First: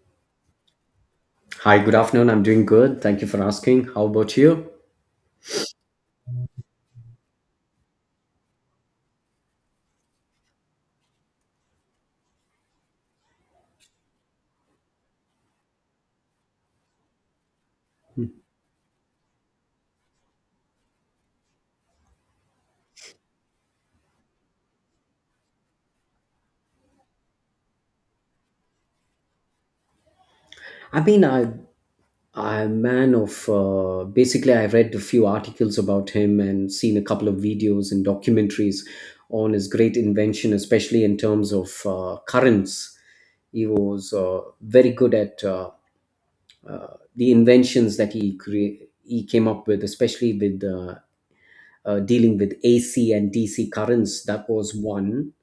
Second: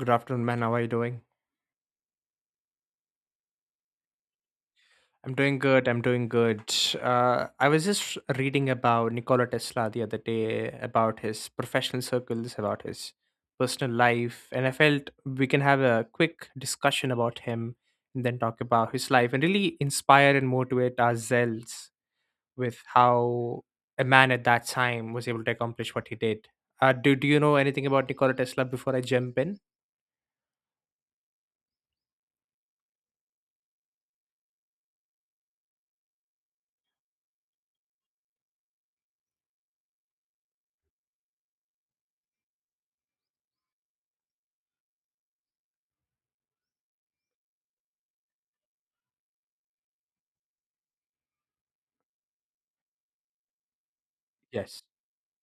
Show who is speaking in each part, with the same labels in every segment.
Speaker 1: Good afternoon, man. How are you doing?
Speaker 2: Hi, good afternoon. I'm doing good. Thank you for asking. How about you?
Speaker 1: I'm doing good. I'm doing good. I was just reading about Nikola Tesla the other day, about his professional circles, about his personal life, and I felt we can have a quick discussion about him and then talk about his life and really inspire and motivate ourselves with how a man at that time was able to accomplish what he did. Do you know anything about Nikola Tesla before I jump in?
Speaker 2: I mean, I'm a man of basically I read a few articles about him and seen a couple of videos and documentaries on his great invention, especially in terms of currents. He was very good at the inventions that he came up with, especially with dealing with AC and DC currents. That was
Speaker 1: Yes.
Speaker 2: one.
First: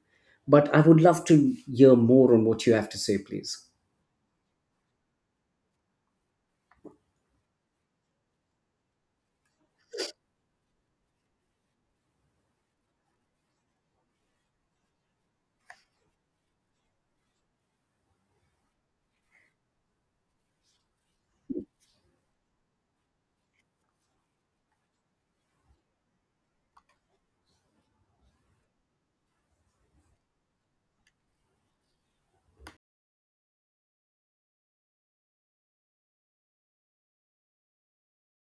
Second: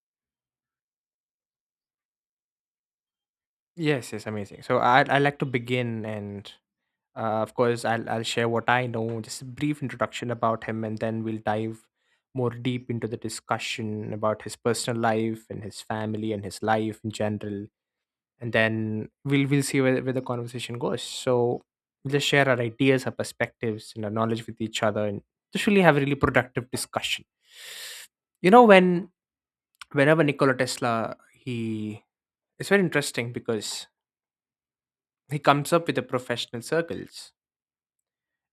Speaker 2: But I would love to hear more on what you have to say, please.
Speaker 1: Yes, amazing. So I'd like to begin and of course, I'll share what I know, just a brief introduction about him, and then we'll dive more deep into the discussion about his personal life and his family and his life in general. And then we'll see where the conversation goes. So we'll just share our ideas, our perspectives, and our knowledge with each other, and just really have a really productive discussion. You know, when whenever Nikola Tesla, he it's very interesting because he comes up with the professional circles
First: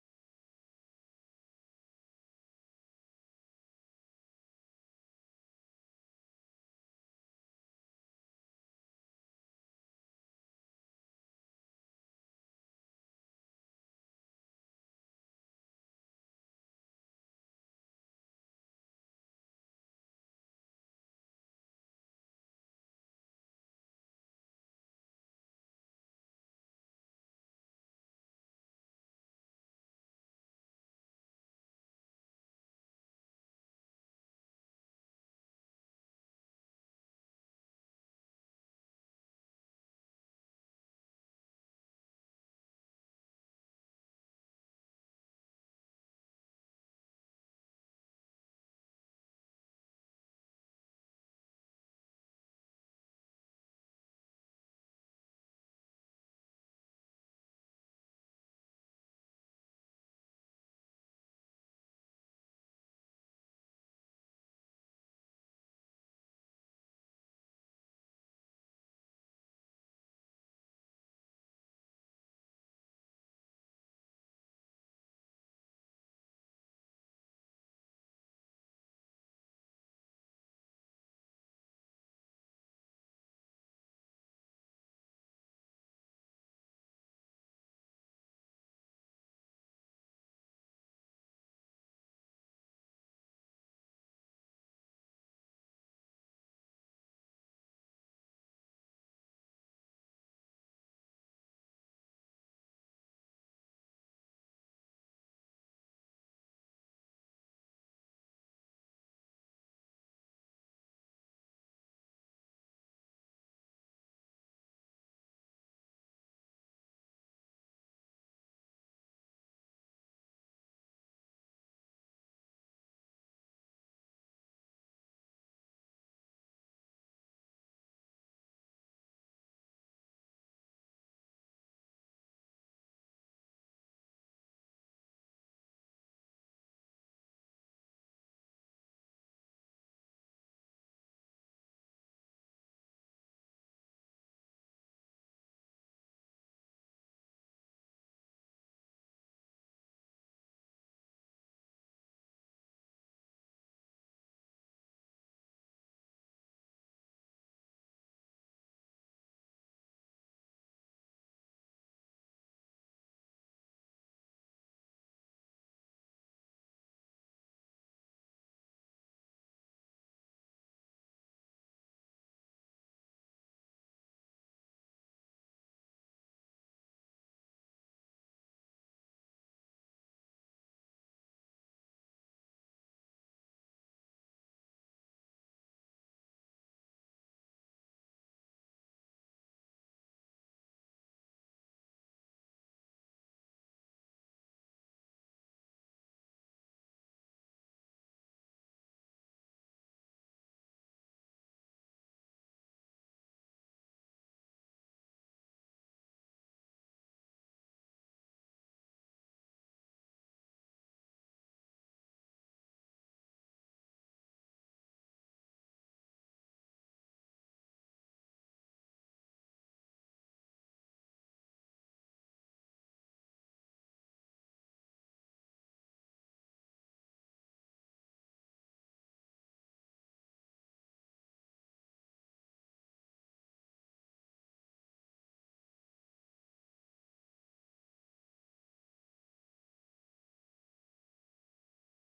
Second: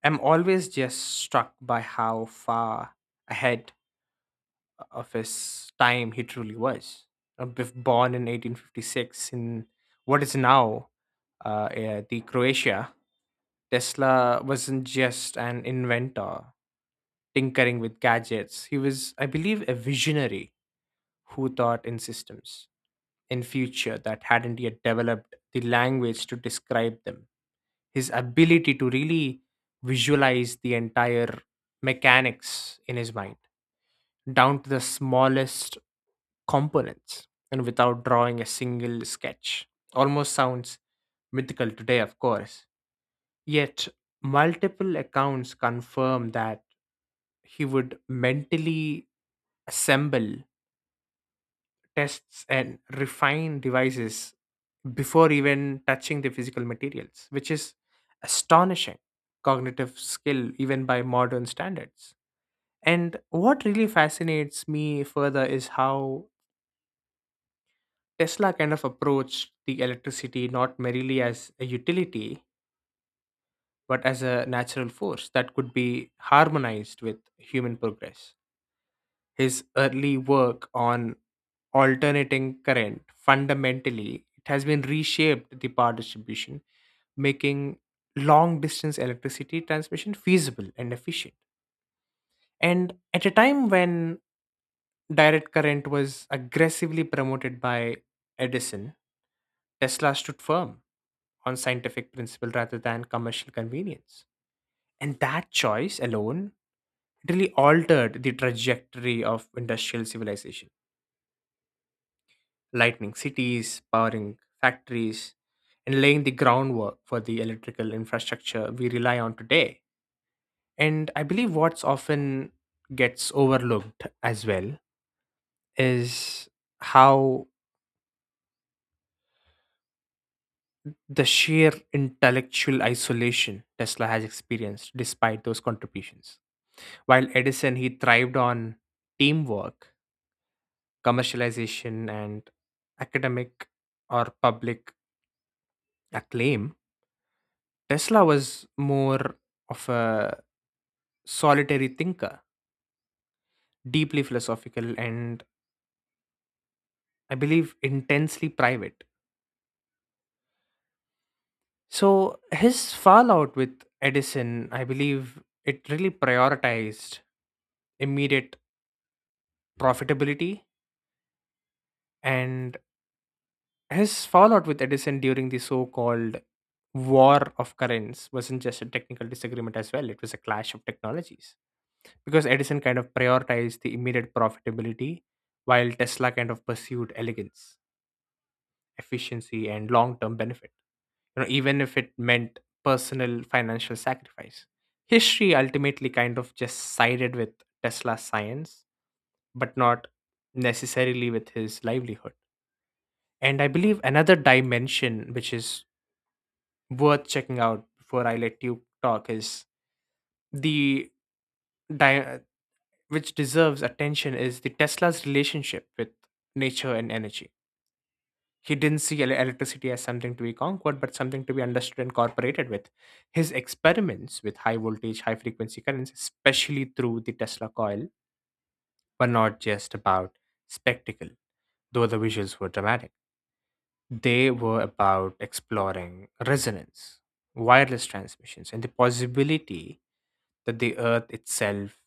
Speaker 1: I'm always just struck by how far ahead of his time he truly was. Born in 1856 in what is now eh, the Croatia, Tesla wasn't just an inventor tinkering with gadgets. He was, I believe, a visionary who thought in systems, in future that hadn't yet developed the language to describe them. His ability to really visualize the entire mechanics in his mind down to the smallest components and without drawing a single sketch almost sounds mythical today, of course, yet multiple accounts confirm that he would mentally assemble tests and refine devices before even touching the physical materials, which is astonishing cognitive skill even by modern standards. And what really fascinates me further is how Tesla kind of approached the electricity not merely as a utility, but as a natural force that could be harmonized with human progress. His early work on alternating current fundamentally it has been reshaped the power distribution, making long distance electricity transmission feasible and efficient. And at a time when direct current was aggressively promoted by Edison, Tesla stood firm on scientific principle rather than commercial convenience. And that choice alone really altered the trajectory of industrial civilization, lighting cities, powering factories, and laying the groundwork for the electrical infrastructure we rely on today. And I believe what's often gets overlooked as well is how the sheer intellectual isolation Tesla has experienced despite those contributions. While Edison, he thrived on teamwork, commercialization, and academic or public acclaim, Tesla was more of a solitary thinker, deeply philosophical, and I believe intensely private. So his fallout with Edison, I believe it really prioritized immediate profitability and his fallout with Edison during the so-called war of currents wasn't just a technical disagreement as well, it was a clash of technologies, because Edison kind of prioritized the immediate profitability while Tesla kind of pursued elegance, efficiency, and long-term benefit, you know, even if it meant personal financial sacrifice. History ultimately kind of just sided with Tesla's science, but not necessarily with his livelihood. And I believe another dimension which is worth checking out before I let you talk is the di- which deserves attention is the Tesla's relationship with nature and energy. He didn't see electricity as something to be conquered, but something to be understood and cooperated with. His experiments with high voltage, high frequency currents, especially through the Tesla coil, were not just about spectacle, though the visuals were dramatic. They were about exploring resonance, wireless transmissions, and the possibility that the earth itself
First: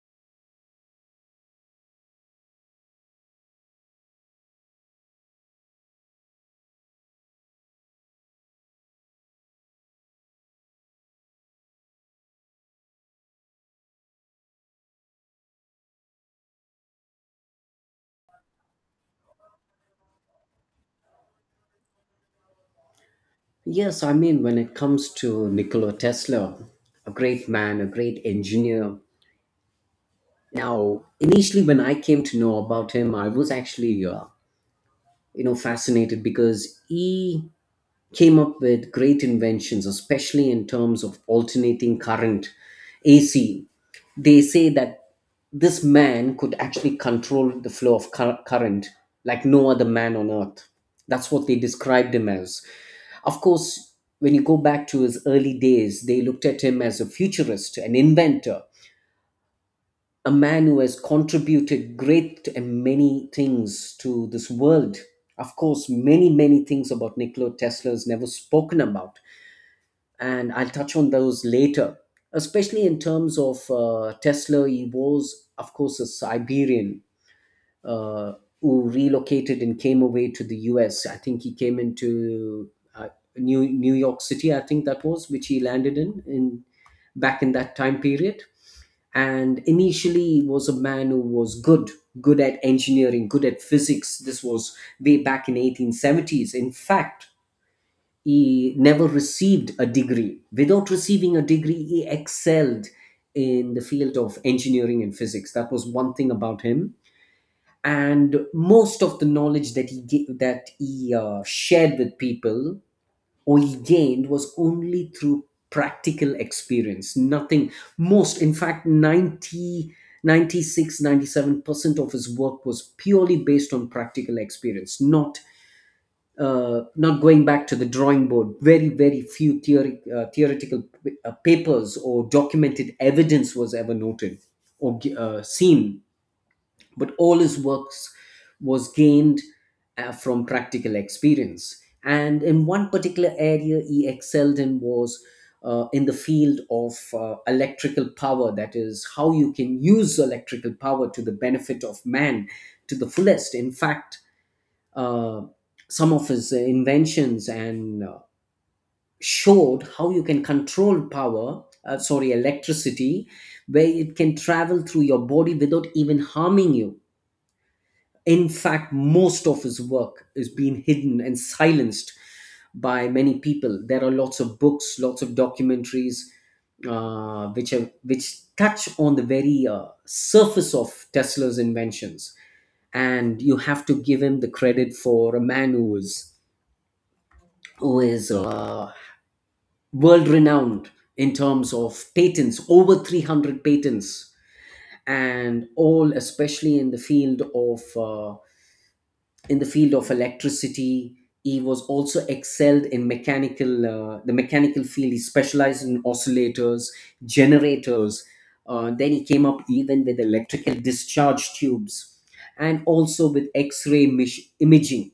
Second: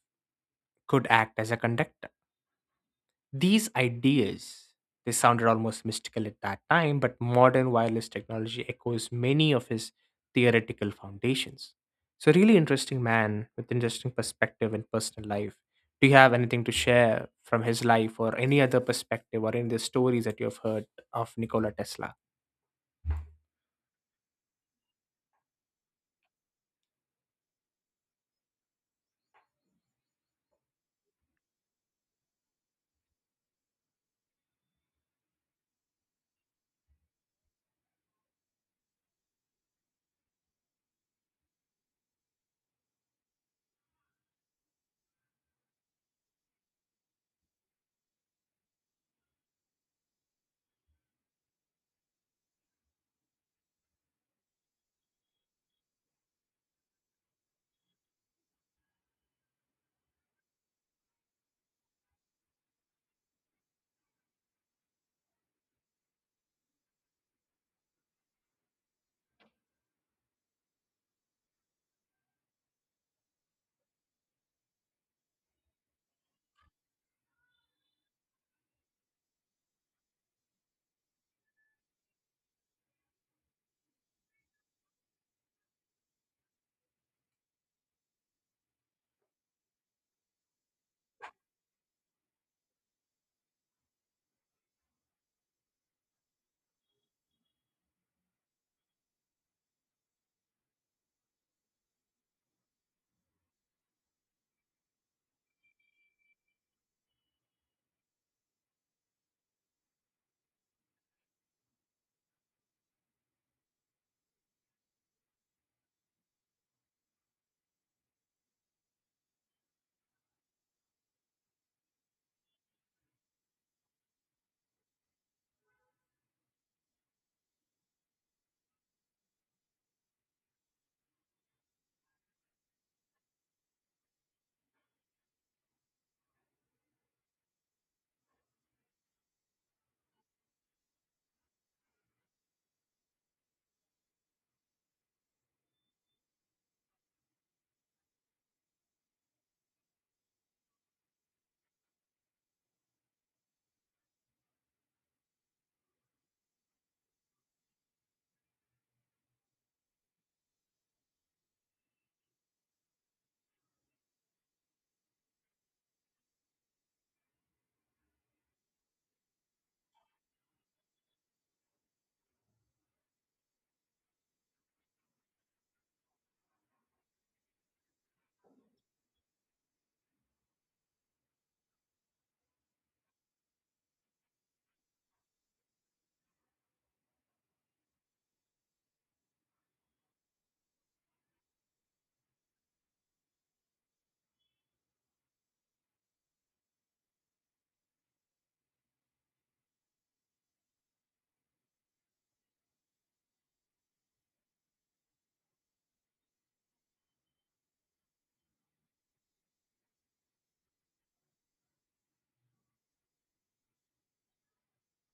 Speaker 1: could act as a conductor. These ideas, they sounded almost mystical at that time, but modern wireless technology echoes many of his theoretical foundations. So, really interesting man with interesting perspective and personal life. Do you have anything to share from his life or any other perspective or any other stories that you have heard of Nikola Tesla?
Speaker 2: Yes, I mean, when it comes to Nikola Tesla, a great man, a great engineer. Now, initially, when I came to know about him, I was actually, fascinated because he came up with great inventions, especially in terms of alternating current, AC. They say that this man could actually control the flow of current like no other man on earth. That's what they described him as. Of course, when you go back to his early days, they looked at him as a futurist, an inventor, a man who has contributed great and many things to this world. Of course, many things about Nikola Tesla is never spoken about, and I'll touch on those later, especially in terms of Tesla. He was, of course, a Siberian, uh, who relocated and came away to the US. I think he came into uh, New York City, I think that was, which he landed in back in that time period. And initially, he was a man who was good at engineering, good at physics. This was way back in 1870s. In fact, he never received a degree. Without receiving a degree, he excelled in the field of engineering and physics. That was one thing about him. And most of the knowledge that that he shared with people or he gained was only through practical experience. Nothing most, in fact, 96 97 percent of his work was purely based on practical experience, not not going back to the drawing board. Very, very few theoretical papers or documented evidence was ever noted or seen, but all his works was gained from practical experience. And in one particular area, he excelled in was in the field of electrical power. That is how you can use electrical power to the benefit of man to the fullest. In fact, uh, some of his inventions and showed how you can control power, sorry, electricity, where it can travel through your body without even harming you. In fact, most of his work is being hidden and silenced by many people. There are lots of books, lots of documentaries, which touch on the very surface of Tesla's inventions. And you have to give him the credit for a man who was, who is, world renowned in terms of patents, over 300 patents, and all, especially in the field of in the field of electricity. He was also excelled in mechanical, the mechanical field. He specialized in oscillators, generators. Then he came up even with electrical discharge tubes, and also with X-ray imaging.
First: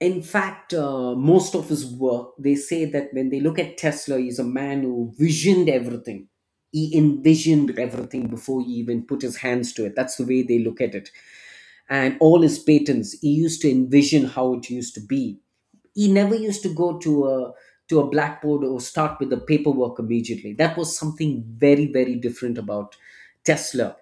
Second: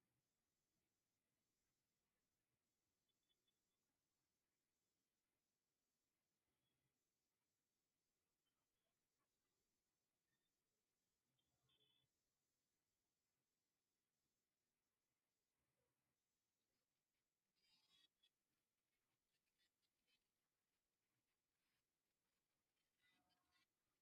Speaker 2: In fact, most of his work, they say that when they look at Tesla, he's a man who visioned everything. He envisioned everything before he even put his hands to it. That's the way they look at it. And all his patents, he used to envision how it used to be. He never used to go to a blackboard or start with the paperwork immediately. That was something very, very different about Tesla.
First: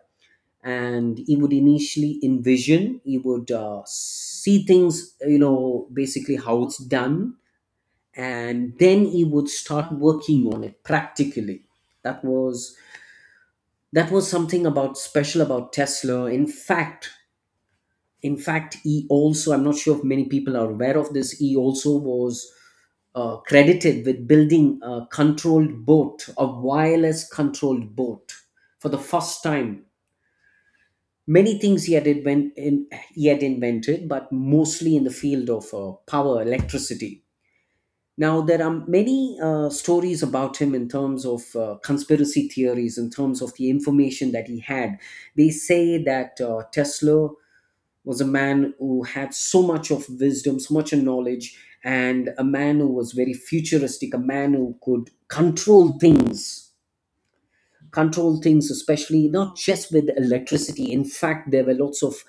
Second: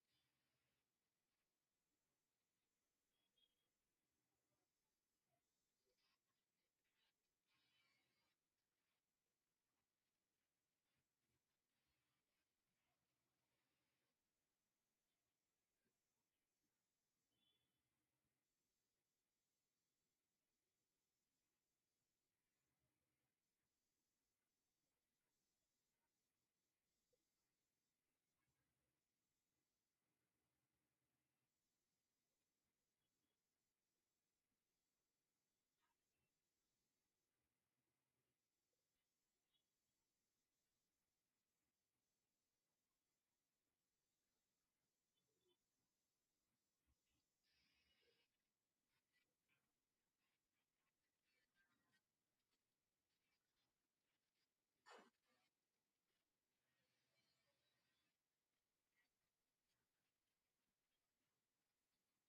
Speaker 2: And he would initially envision. He would see things, basically how it's done. And then he would start working on it practically. That was that was something about special about Tesla. In fact, he also, I'm not sure if many people are aware of this, he also was credited with building a controlled boat, a wireless controlled boat, for the first time. Many things he had, he had invented, but mostly in the field of power, electricity. Now, there are many stories about him in terms of conspiracy theories, in terms of the information that he had. They say that Tesla was a man who had so much of wisdom, so much of knowledge, and a man who was very futuristic, a man who could control things, especially not just with electricity. In fact, there were lots of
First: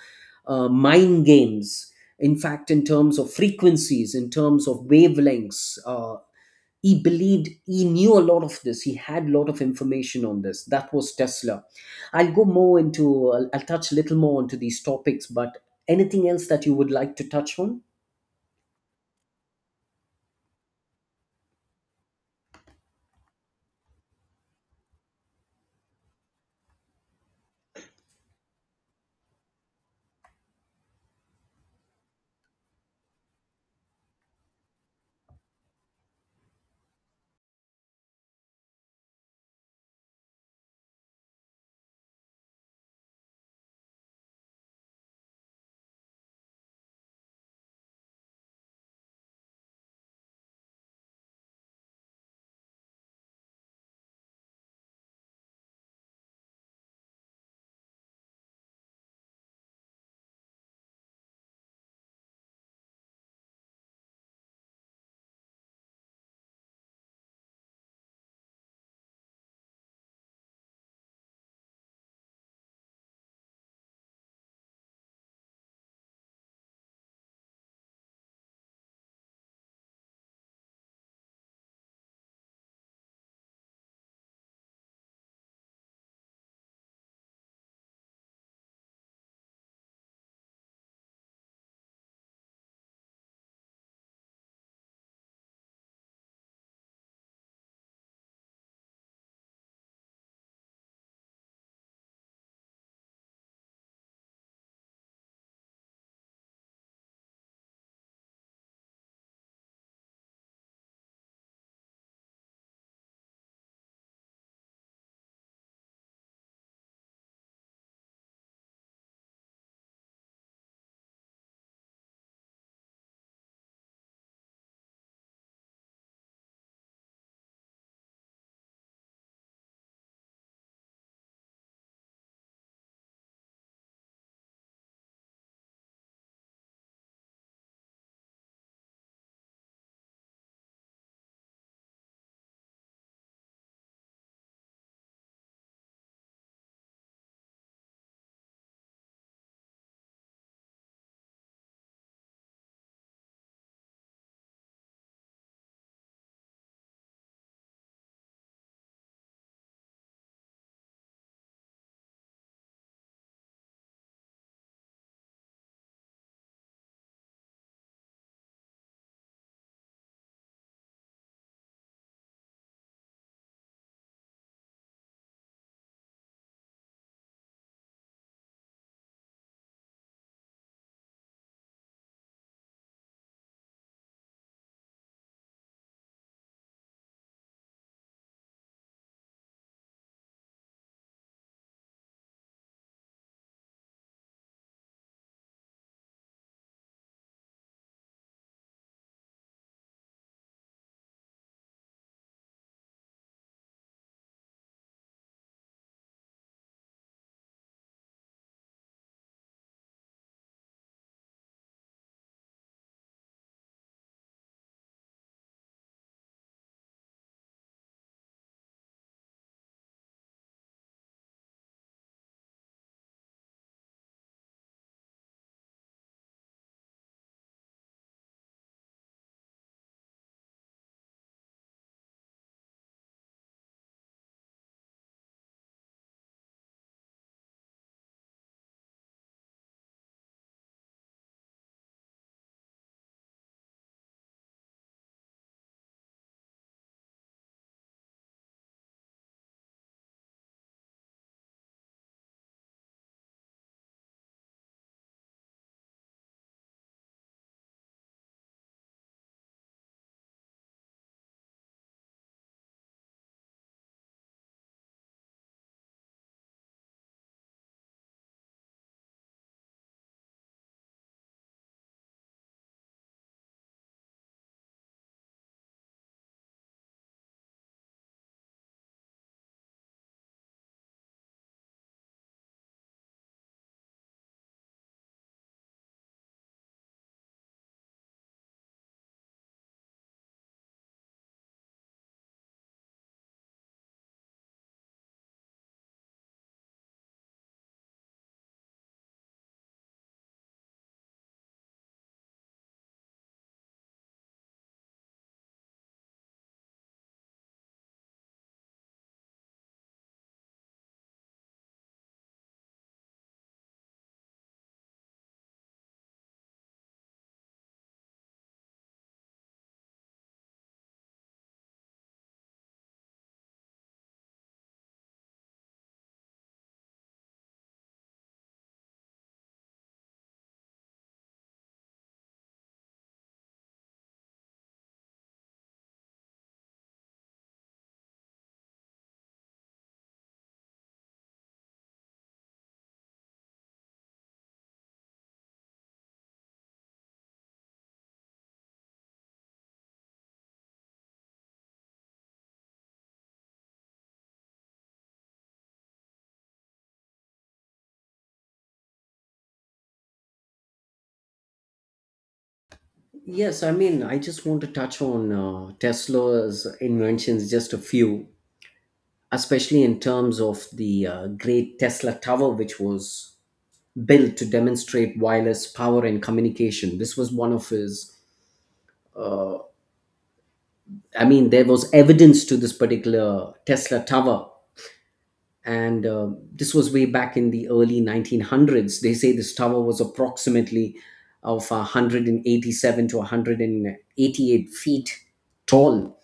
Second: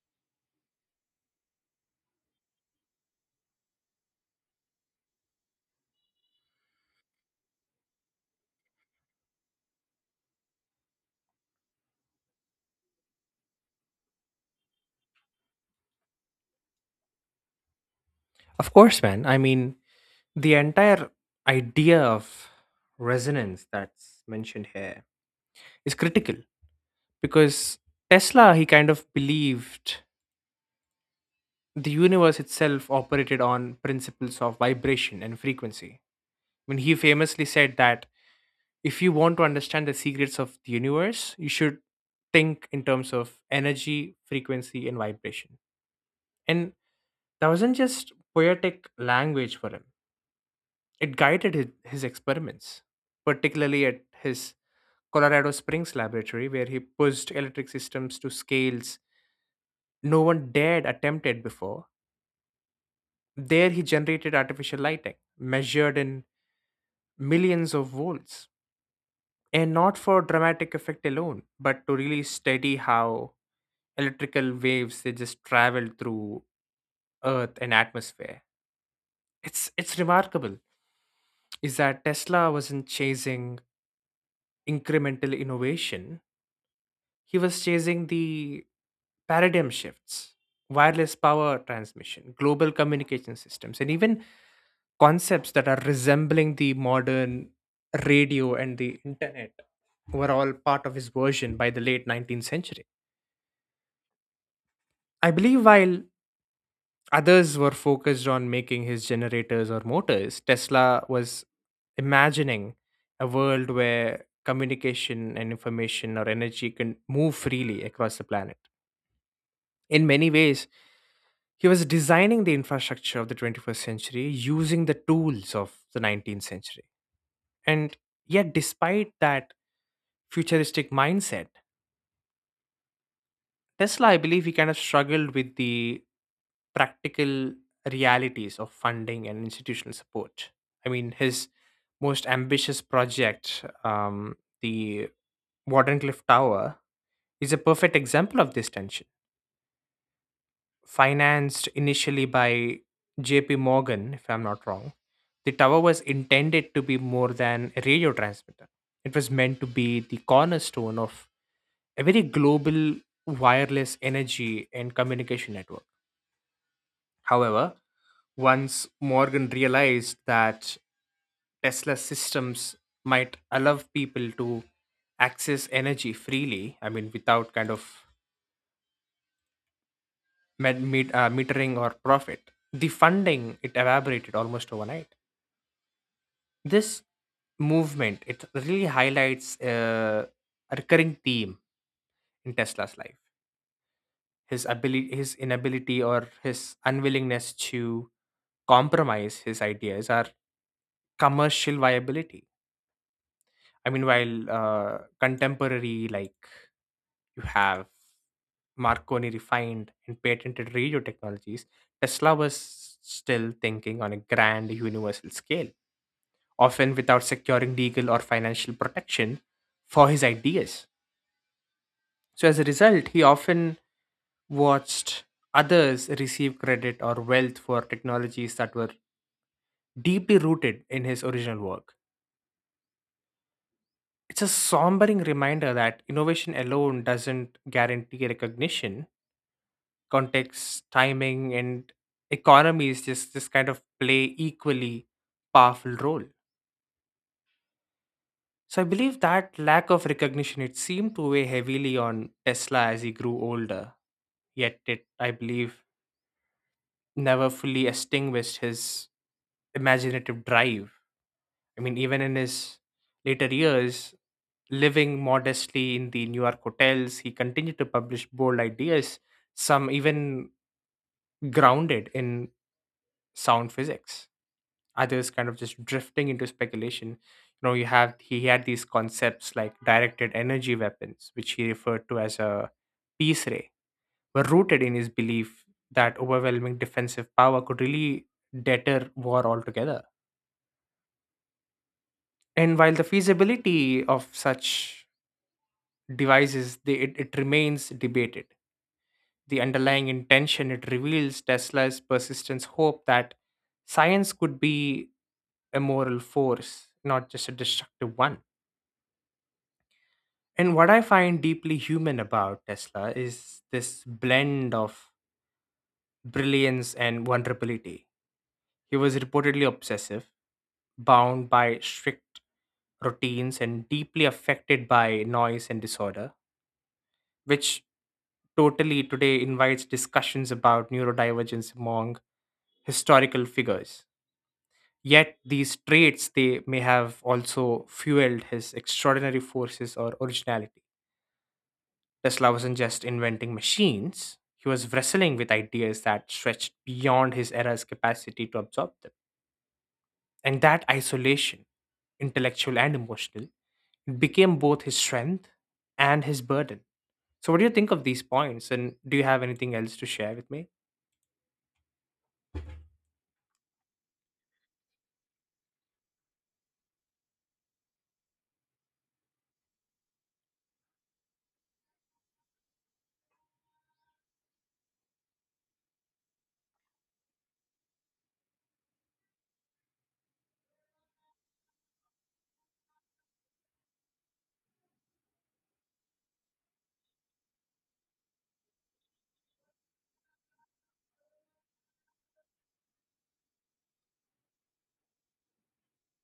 Speaker 2: mind games. In fact, in terms of frequencies, in terms of wavelengths, he believed he knew a lot of this. He had a lot of information on this. That was Tesla. I'll go more into, I'll touch a little more onto these topics, but anything else that you would like to touch on?
Speaker 1: Of course, man. I mean, the entire idea of resonance that's mentioned here is critical because Tesla, he kind of believed the universe itself operated on principles of vibration and frequency. When he famously said that if you want to understand the secrets of the universe, you should think in terms of energy, frequency, and vibration. And that wasn't just poetic language for him, it guided his experiments, particularly at his Colorado Springs laboratory, where he pushed electric systems to scales no one dared attempt it before. There, he generated artificial lighting measured in millions of volts and not for dramatic effect alone but to really study how electrical waves they just travel through earth and atmosphere. It's remarkable is that Tesla wasn't chasing incremental innovation, he was chasing the paradigm shifts. Wireless power transmission, global communication systems, and even concepts that are resembling the modern radio and the internet were all part of his version by the late 19th century. I believe while others were focused on making his generators or motors, Tesla was imagining a world where communication and information or energy can move freely across the planet. In many ways, he was designing the infrastructure of the 21st century using the tools of the 19th century. And yet, despite that futuristic mindset, Tesla, I believe, he kind of struggled with the practical realities of funding and institutional support. I mean, his most ambitious project, the Wardenclyffe Tower, is a perfect example of this tension. Financed initially by JP Morgan, if I'm not wrong, the tower was intended to be more than a radio transmitter. It was meant to be the cornerstone of a very global wireless energy and communication network. However, once Morgan realized that Tesla's systems might allow people to access energy freely, I mean, without kind of metering or profit, the funding it evaporated almost overnight. This movement it really highlights a recurring theme in Tesla's life: his ability, his inability, or his unwillingness to compromise his ideas or commercial viability. I mean, while contemporary, like you have Marconi refined and patented radio technologies, Tesla was still thinking on a grand universal scale, often without securing legal or financial protection for his ideas. So, as a result, he often watched others receive credit or wealth for technologies that were deeply rooted in his original work. It's a sombering reminder that innovation alone doesn't guarantee recognition. Context, timing, and economies just kind of play equally powerful role. So I believe that lack of recognition it seemed to weigh heavily on Tesla as he grew older. Yet it, I believe, never fully extinguished his imaginative drive. I mean, even in his later years, living modestly in the New York hotels, he continued to publish bold ideas, some even grounded in sound physics, others kind of just drifting into speculation. You know, you have he had these concepts like directed energy weapons which he referred to as a peace ray were rooted in his belief that overwhelming defensive power could really deter war altogether. And while the feasibility of such devices they, it remains debated, the underlying intention it reveals Tesla's persistence hope that science could be a moral force, not just a destructive one. And what I find deeply human about Tesla is this blend of brilliance and vulnerability. He was reportedly obsessive, bound by strict routines, and deeply affected by noise and disorder, which totally today invites discussions about neurodivergence among historical figures. Yet these traits they may have also fueled his extraordinary forces or originality. Tesla wasn't just inventing machines, he was wrestling with ideas that stretched beyond his era's capacity to absorb them. And that isolation, intellectual and emotional, became both his strength and his burden. So, what do you think of these points? And do you have anything else to share with me?
Speaker 2: Yes, I mean, I just want to touch on Tesla's inventions, just a few. Especially in terms of the great Tesla Tower, which was built to demonstrate wireless power and communication. This was one of his, uh, I mean, there was evidence to this particular Tesla Tower. And this was way back in the early 1900s. They say this tower was approximately of 187 to 188 feet tall,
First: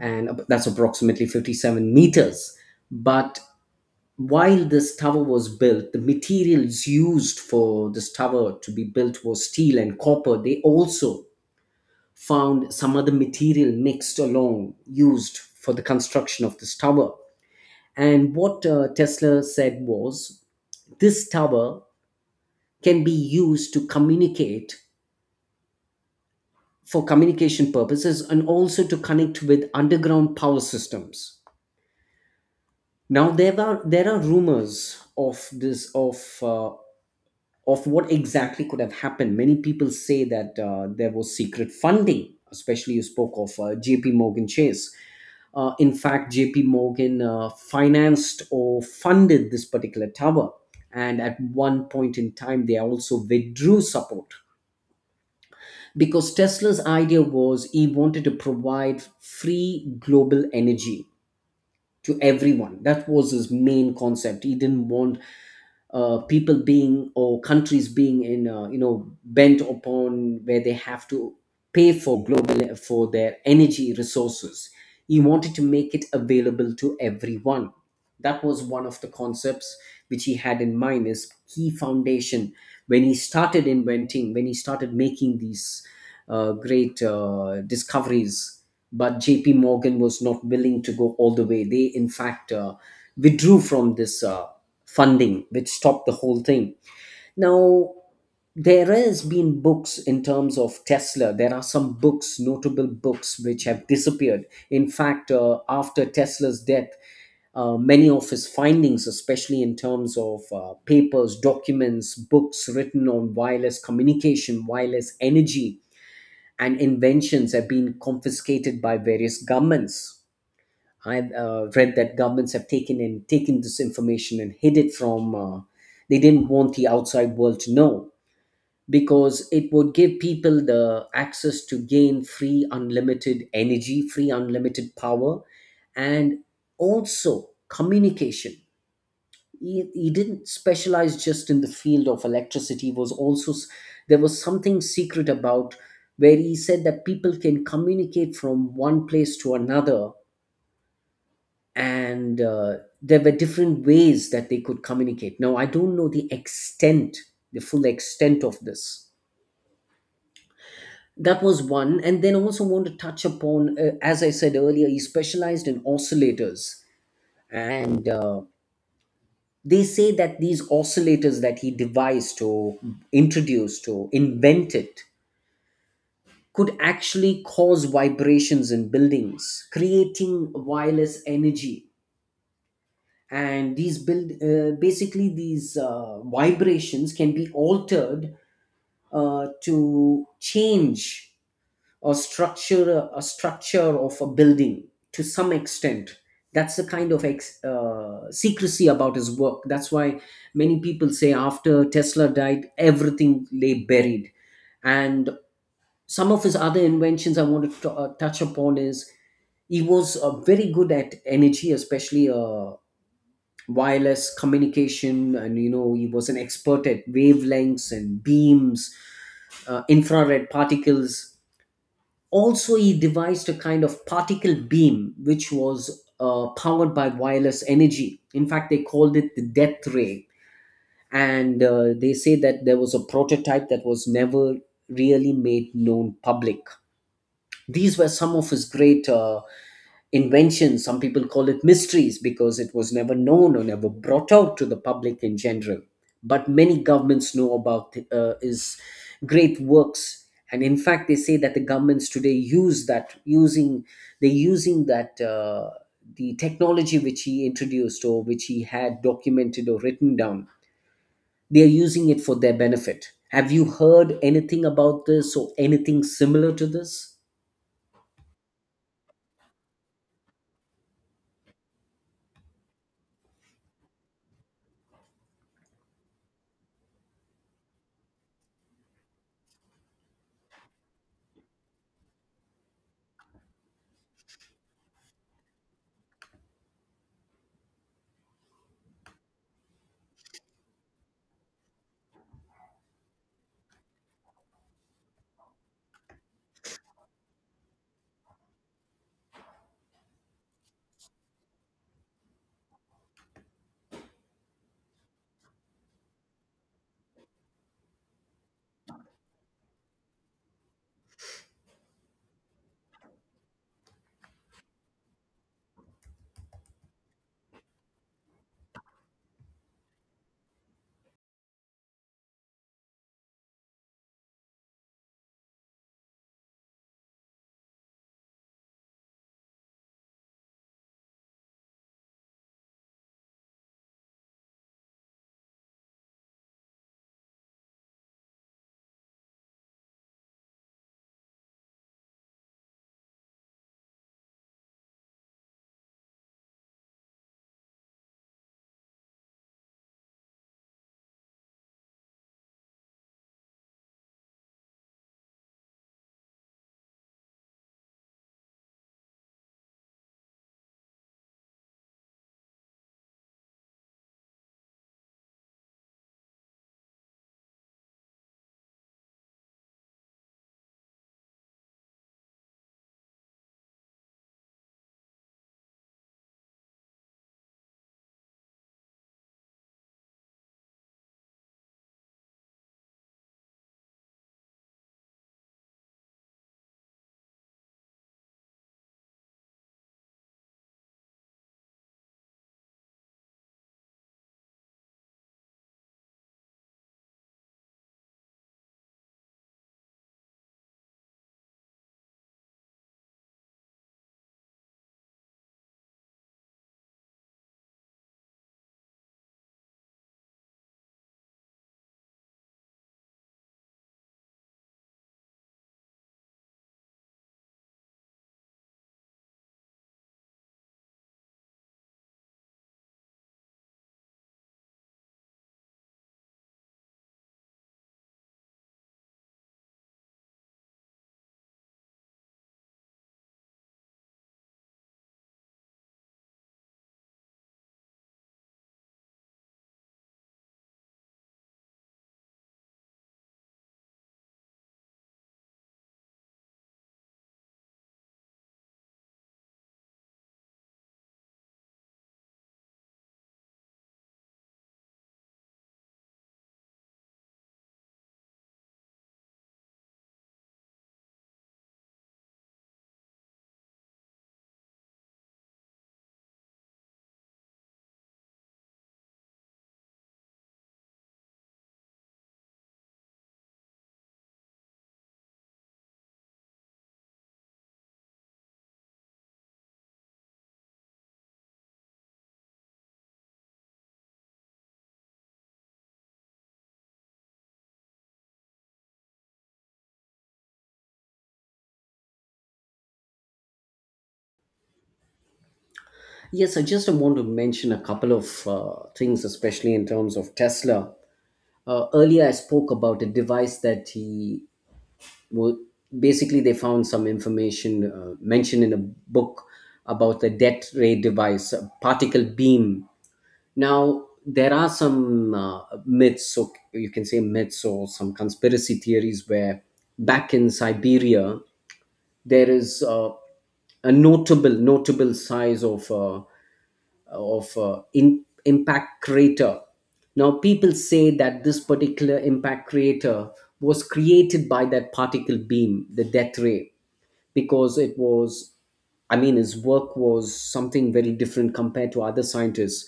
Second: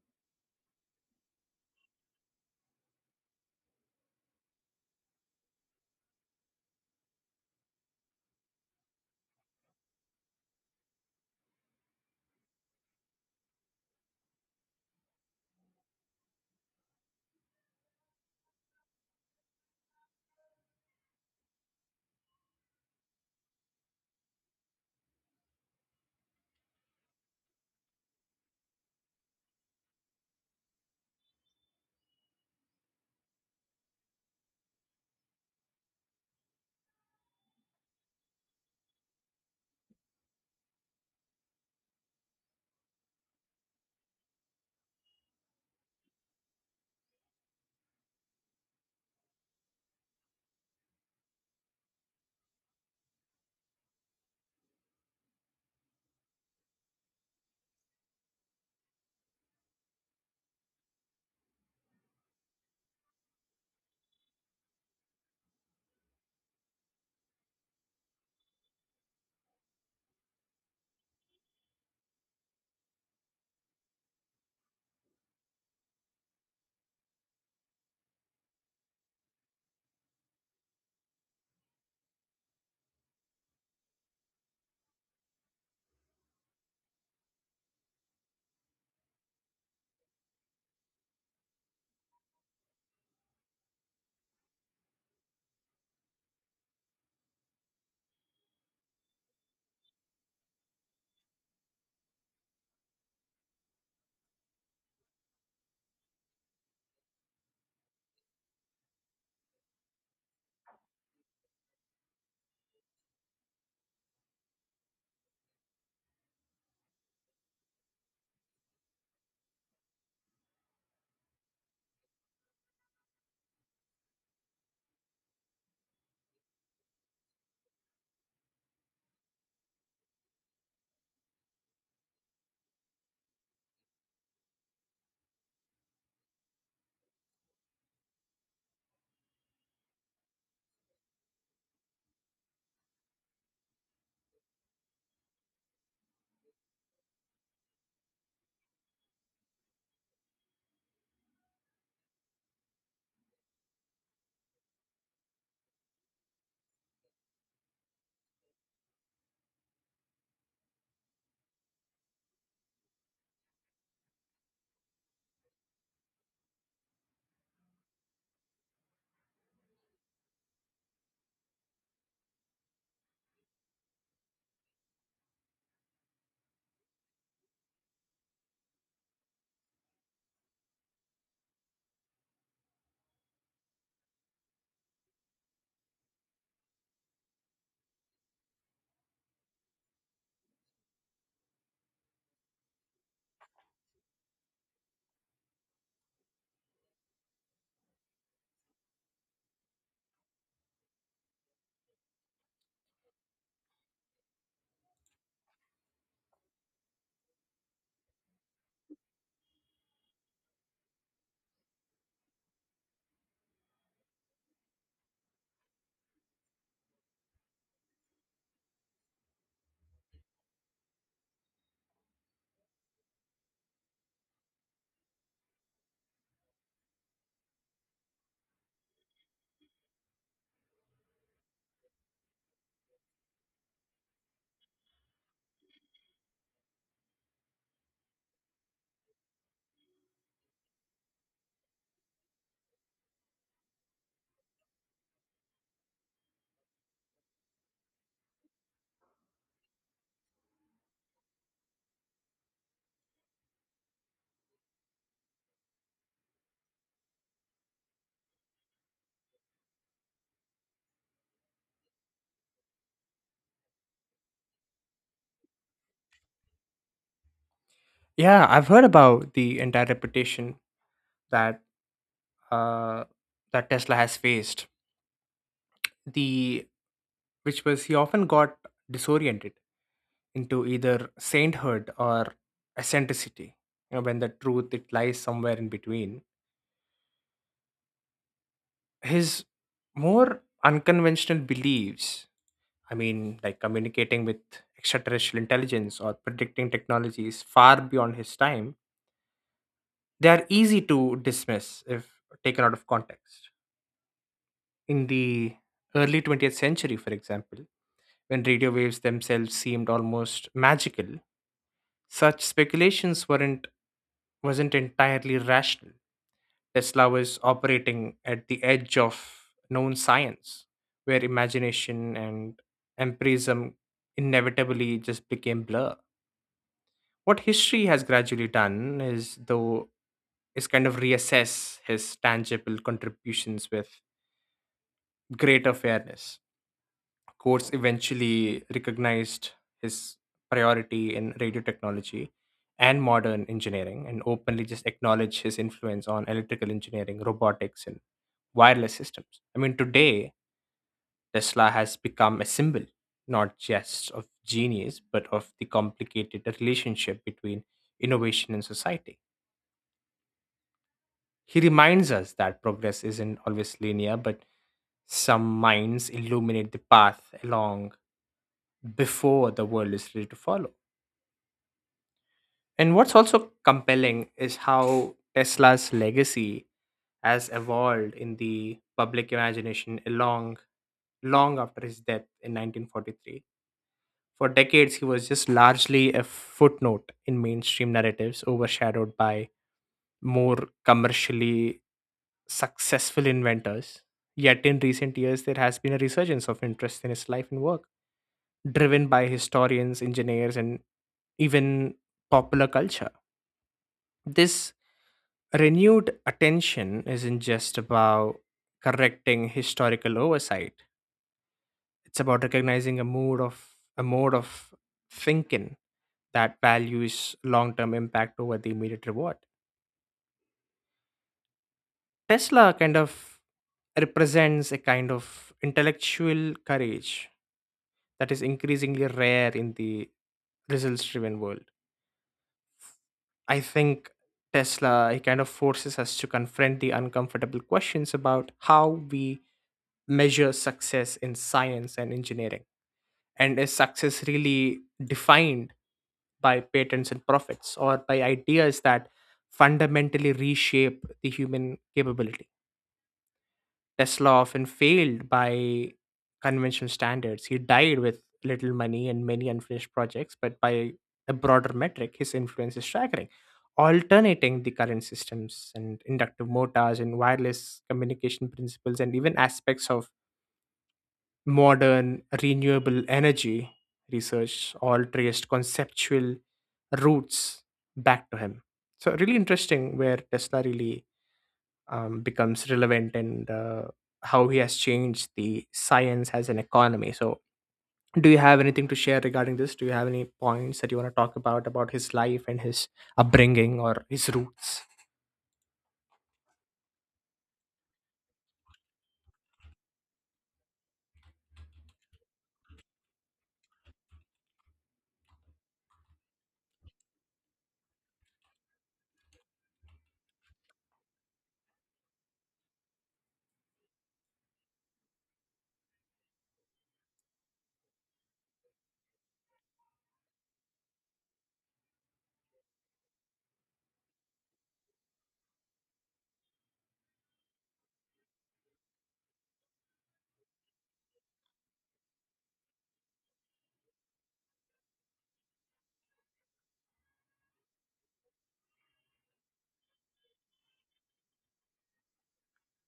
Speaker 2: and that's approximately 57 meters. But while this tower was built, the materials used for this tower to be built was steel and copper. They also found some other material mixed along, used for the construction of this tower. And what Tesla said was this tower can be used to communicate for communication purposes and also to connect with underground power systems. Now, there are rumors of this uh, of what exactly could have happened. Many people say that there was secret funding, especially you spoke of JP Morgan Chase. In fact, JP Morgan financed or funded this particular tower. And at one point in time, they also withdrew support because Tesla's idea was he wanted to provide free global energy to everyone. That was his main concept. He didn't want people being or countries being in, bent upon where they have to pay for global, for their energy resources. He wanted to make it available to everyone. That was one of the concepts which he had in mind, his key foundation, when he started inventing, when he started making these great discoveries. But JP Morgan was not willing to go all the way. They, in fact, withdrew from this funding, which stopped the whole thing. Now, there has been books in terms of Tesla. There are some books, notable books, which have disappeared. In fact, after Tesla's death, many of his findings, especially in terms of papers, documents, books written on wireless communication, wireless energy, and inventions have been confiscated by various governments. I've read that governments have taken this information and hid it from. They didn't want the outside world to know because it would give people the access to gain free, unlimited energy, free, unlimited power, and also communication. He didn't specialize just in the field of electricity. He was also s- There was something secret about where he said that people can communicate from one place to another. And there were different ways that they could communicate. Now, I don't know the extent, the full extent of this. That was one. And then also want to touch upon, as I said earlier, he specialized in oscillators. And they say that these oscillators that he devised or introduced or invented could actually cause vibrations in buildings, creating wireless energy. And these build basically these vibrations can be altered to change a structure of a building to some extent. That's the kind of secrecy about his work. That's why many people say after Tesla died, everything lay buried. And some of his other inventions I wanted to touch upon is he was very good at energy, especially wireless communication. And he was an expert at wavelengths and beams, infrared particles. Also, he devised a kind of particle beam which was powered by wireless energy. In fact, they called it the death ray. And they say that there was a prototype that was never really made known public. These were some of his great inventions. Some people call it mysteries because it was never known or never brought out to the public in general. But many governments know about is great works, and in fact, they say that the governments today use that using they using that, the technology which he introduced or which he had documented or written down. They are using it for their benefit. Have you heard anything about this or anything similar to this?
Speaker 1: Yeah, I've heard about the entire reputation that uh, that Tesla has faced. The which was he often got disoriented into either sainthood or eccentricity, you know, when the truth it lies somewhere in between. His more unconventional beliefs, I mean, like communicating with extraterrestrial intelligence or predicting technologies far beyond his time, they are easy to dismiss if taken out of context. In the early 20th century, for example, when radio waves themselves seemed almost magical, such speculations weren't wasn't entirely rational. Tesla was operating at the edge of known science, where imagination and empirism inevitably just became blur. What history has gradually done is, though, is kind of reassess his tangible contributions with greater fairness. Courts eventually recognized his priority in radio technology and modern engineering and openly just acknowledge his influence on electrical engineering, robotics, and wireless systems. I mean, today, Tesla has become a symbol not just of genius, but of the complicated relationship between innovation and society. He reminds us that progress isn't always linear, but some minds illuminate the path along before the world is ready to follow. And what's also compelling is how Tesla's legacy has evolved in the public imagination along long after his death in 1943. For decades, he was just largely a footnote in mainstream narratives, overshadowed by more commercially successful inventors. Yet, in recent years, there has been a resurgence of interest in his life and work, driven by historians, engineers, and even popular culture. This renewed attention isn't just about correcting historical oversight, it's about recognizing a mood of a mode of thinking that values long-term impact over the immediate reward. Tesla kind of represents a kind of intellectual courage that is increasingly rare in the results driven world. I think Tesla he kind of forces us to confront the uncomfortable questions about how we measure success in science and engineering, and is success really defined by patents and profits or by ideas that fundamentally reshape the human capability. Tesla often failed by conventional standards. He died with little money and many unfinished projects, but by a broader metric, his influence is staggering. Alternating the current systems and inductive motors and wireless communication principles and even aspects of modern renewable energy research all traced conceptual roots back to him. So, really interesting where Tesla really becomes relevant and how he has changed the science as an economy. So, do you have anything to share regarding this? Do you have any points that you want to talk about his life and his upbringing or his roots?
Speaker 2: Yes, I just want to mention a couple of things, especially in terms of Tesla. Earlier, I spoke about a device that wo- basically they found some information mentioned in a book about the death ray device, a particle beam. Now, there are some myths, so you can say myths or some conspiracy theories where back in Siberia, there is a notable size of impact crater. Now, people say that this particular impact crater was created by that particle beam, the death ray, because it was, I mean, his work was something very different compared to other scientists.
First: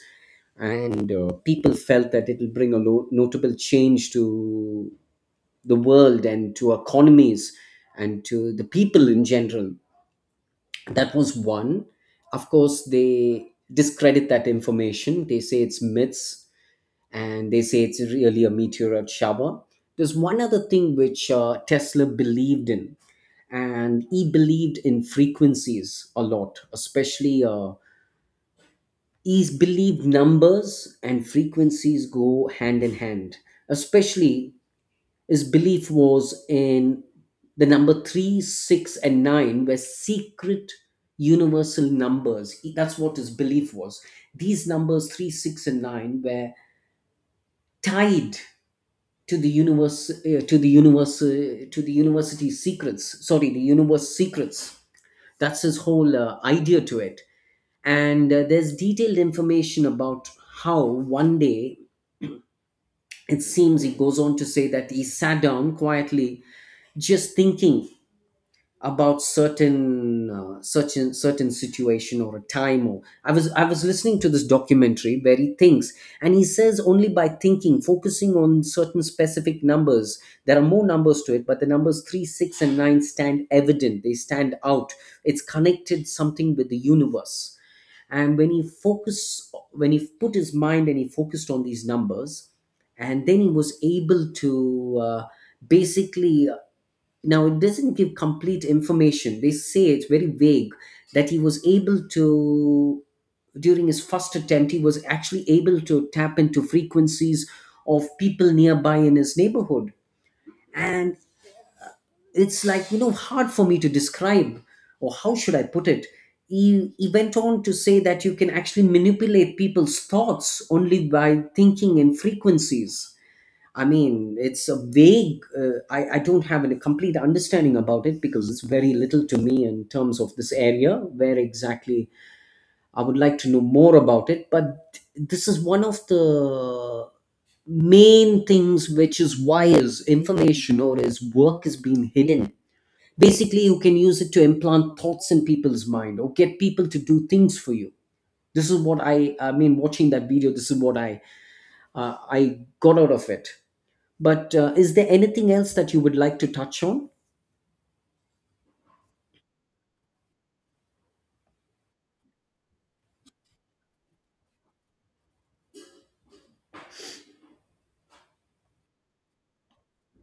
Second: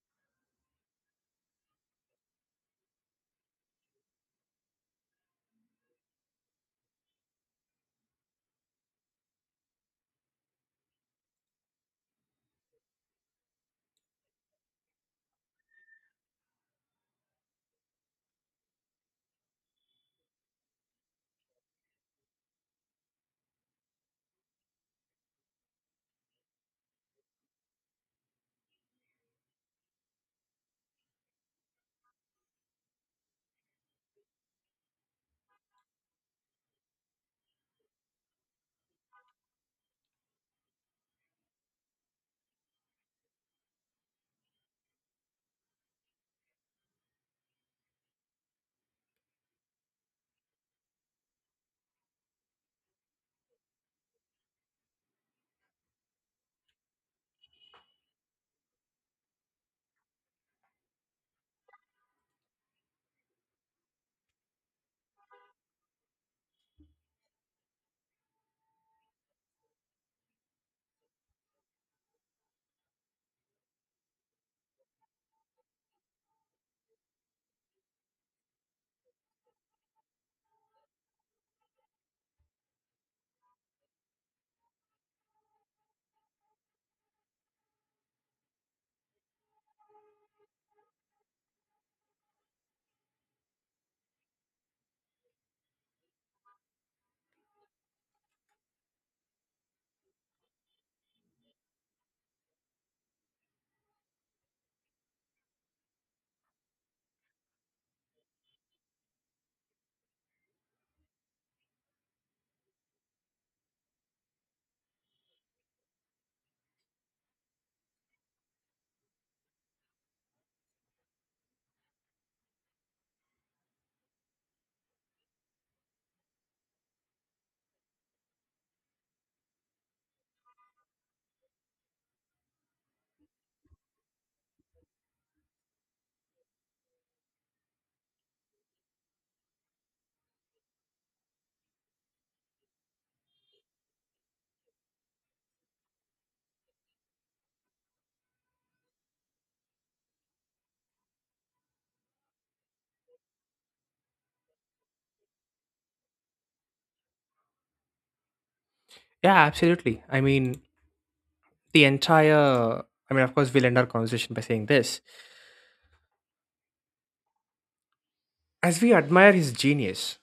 Speaker 2: And people felt that it will bring a notable change to the world and to economies and to the people in general. That was one. Of course, they discredit that information. They say it's myths, and they say it's really a meteorite shower. There's one other thing which Tesla believed in, and he believed in frequencies a lot. Especially he believed numbers and frequencies go hand in hand. Especially his belief was in the number three, six, and nine were secret universal numbers. That's what his belief was. These numbers three, six, and nine were tied to the universe, to the university secrets. Sorry, the universe secrets. That's his whole idea to it. And there's detailed information about how one day it seems. He goes on to say that he sat down quietly, just thinking about certain situation or a time. Or I was listening to this documentary where he thinks, and he says only by thinking, focusing on certain specific numbers. There are more numbers to it, but the numbers 3, 6, and 9 stand evident. They stand out. It's connected something with the universe. And when he put his mind and he focused on these numbers, and then he was able to basically, now, it doesn't give complete information. They say it's very vague that he was able to, during his first attempt, he was actually able to tap into frequencies of people nearby in his neighborhood. And it's like, you know, hard for me to describe, or how should I put it? He went on to say that you can actually manipulate people's thoughts only by thinking in frequencies. I mean, it's a vague, I don't have a complete understanding about it because it's very little to me in terms of this area where exactly I would like to know more about it. But this is one of the main things which is why his information or his work is being hidden. Basically, you can use it to implant thoughts in people's mind or get people to do things for you. This is what I mean, watching that video, this is what I got out of it. But is there anything else that you would like to touch on?
Speaker 1: Yeah, absolutely. I mean, the entire, I mean, of course, we'll end our conversation by saying this as we admire his genius,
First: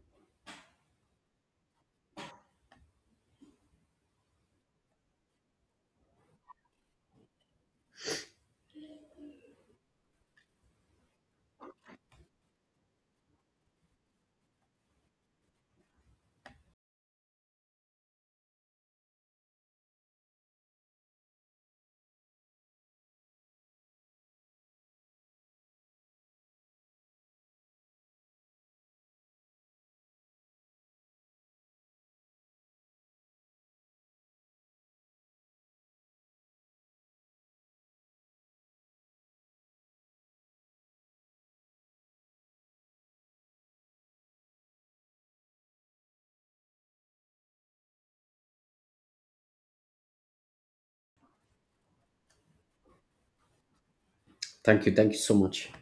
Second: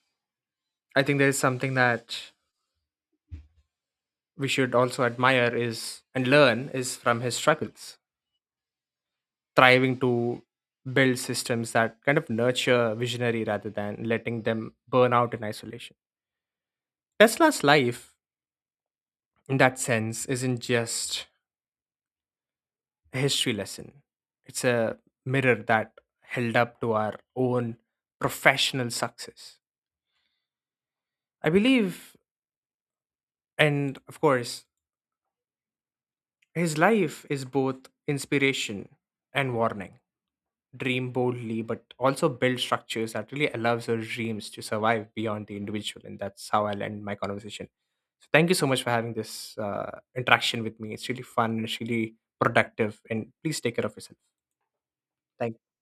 Speaker 1: I think there is something that we should also admire is and learn is from his struggles, striving to build systems that kind of nurture visionary rather than letting them burn out in isolation. Tesla's life, in that sense, isn't just a history lesson. It's a mirror that held up to our own professional success. I believe, and of course, his life is both inspiration and warning. Dream boldly, but also build structures that really allows your dreams to survive beyond the individual. And that's how I'll end my conversation. So thank you so much for having this interaction with me. It's really fun. It's really productive. And please take care of yourself.
Speaker 2: Thank you. Thank you so
Speaker 1: Thank
Speaker 2: much.
Speaker 1: you.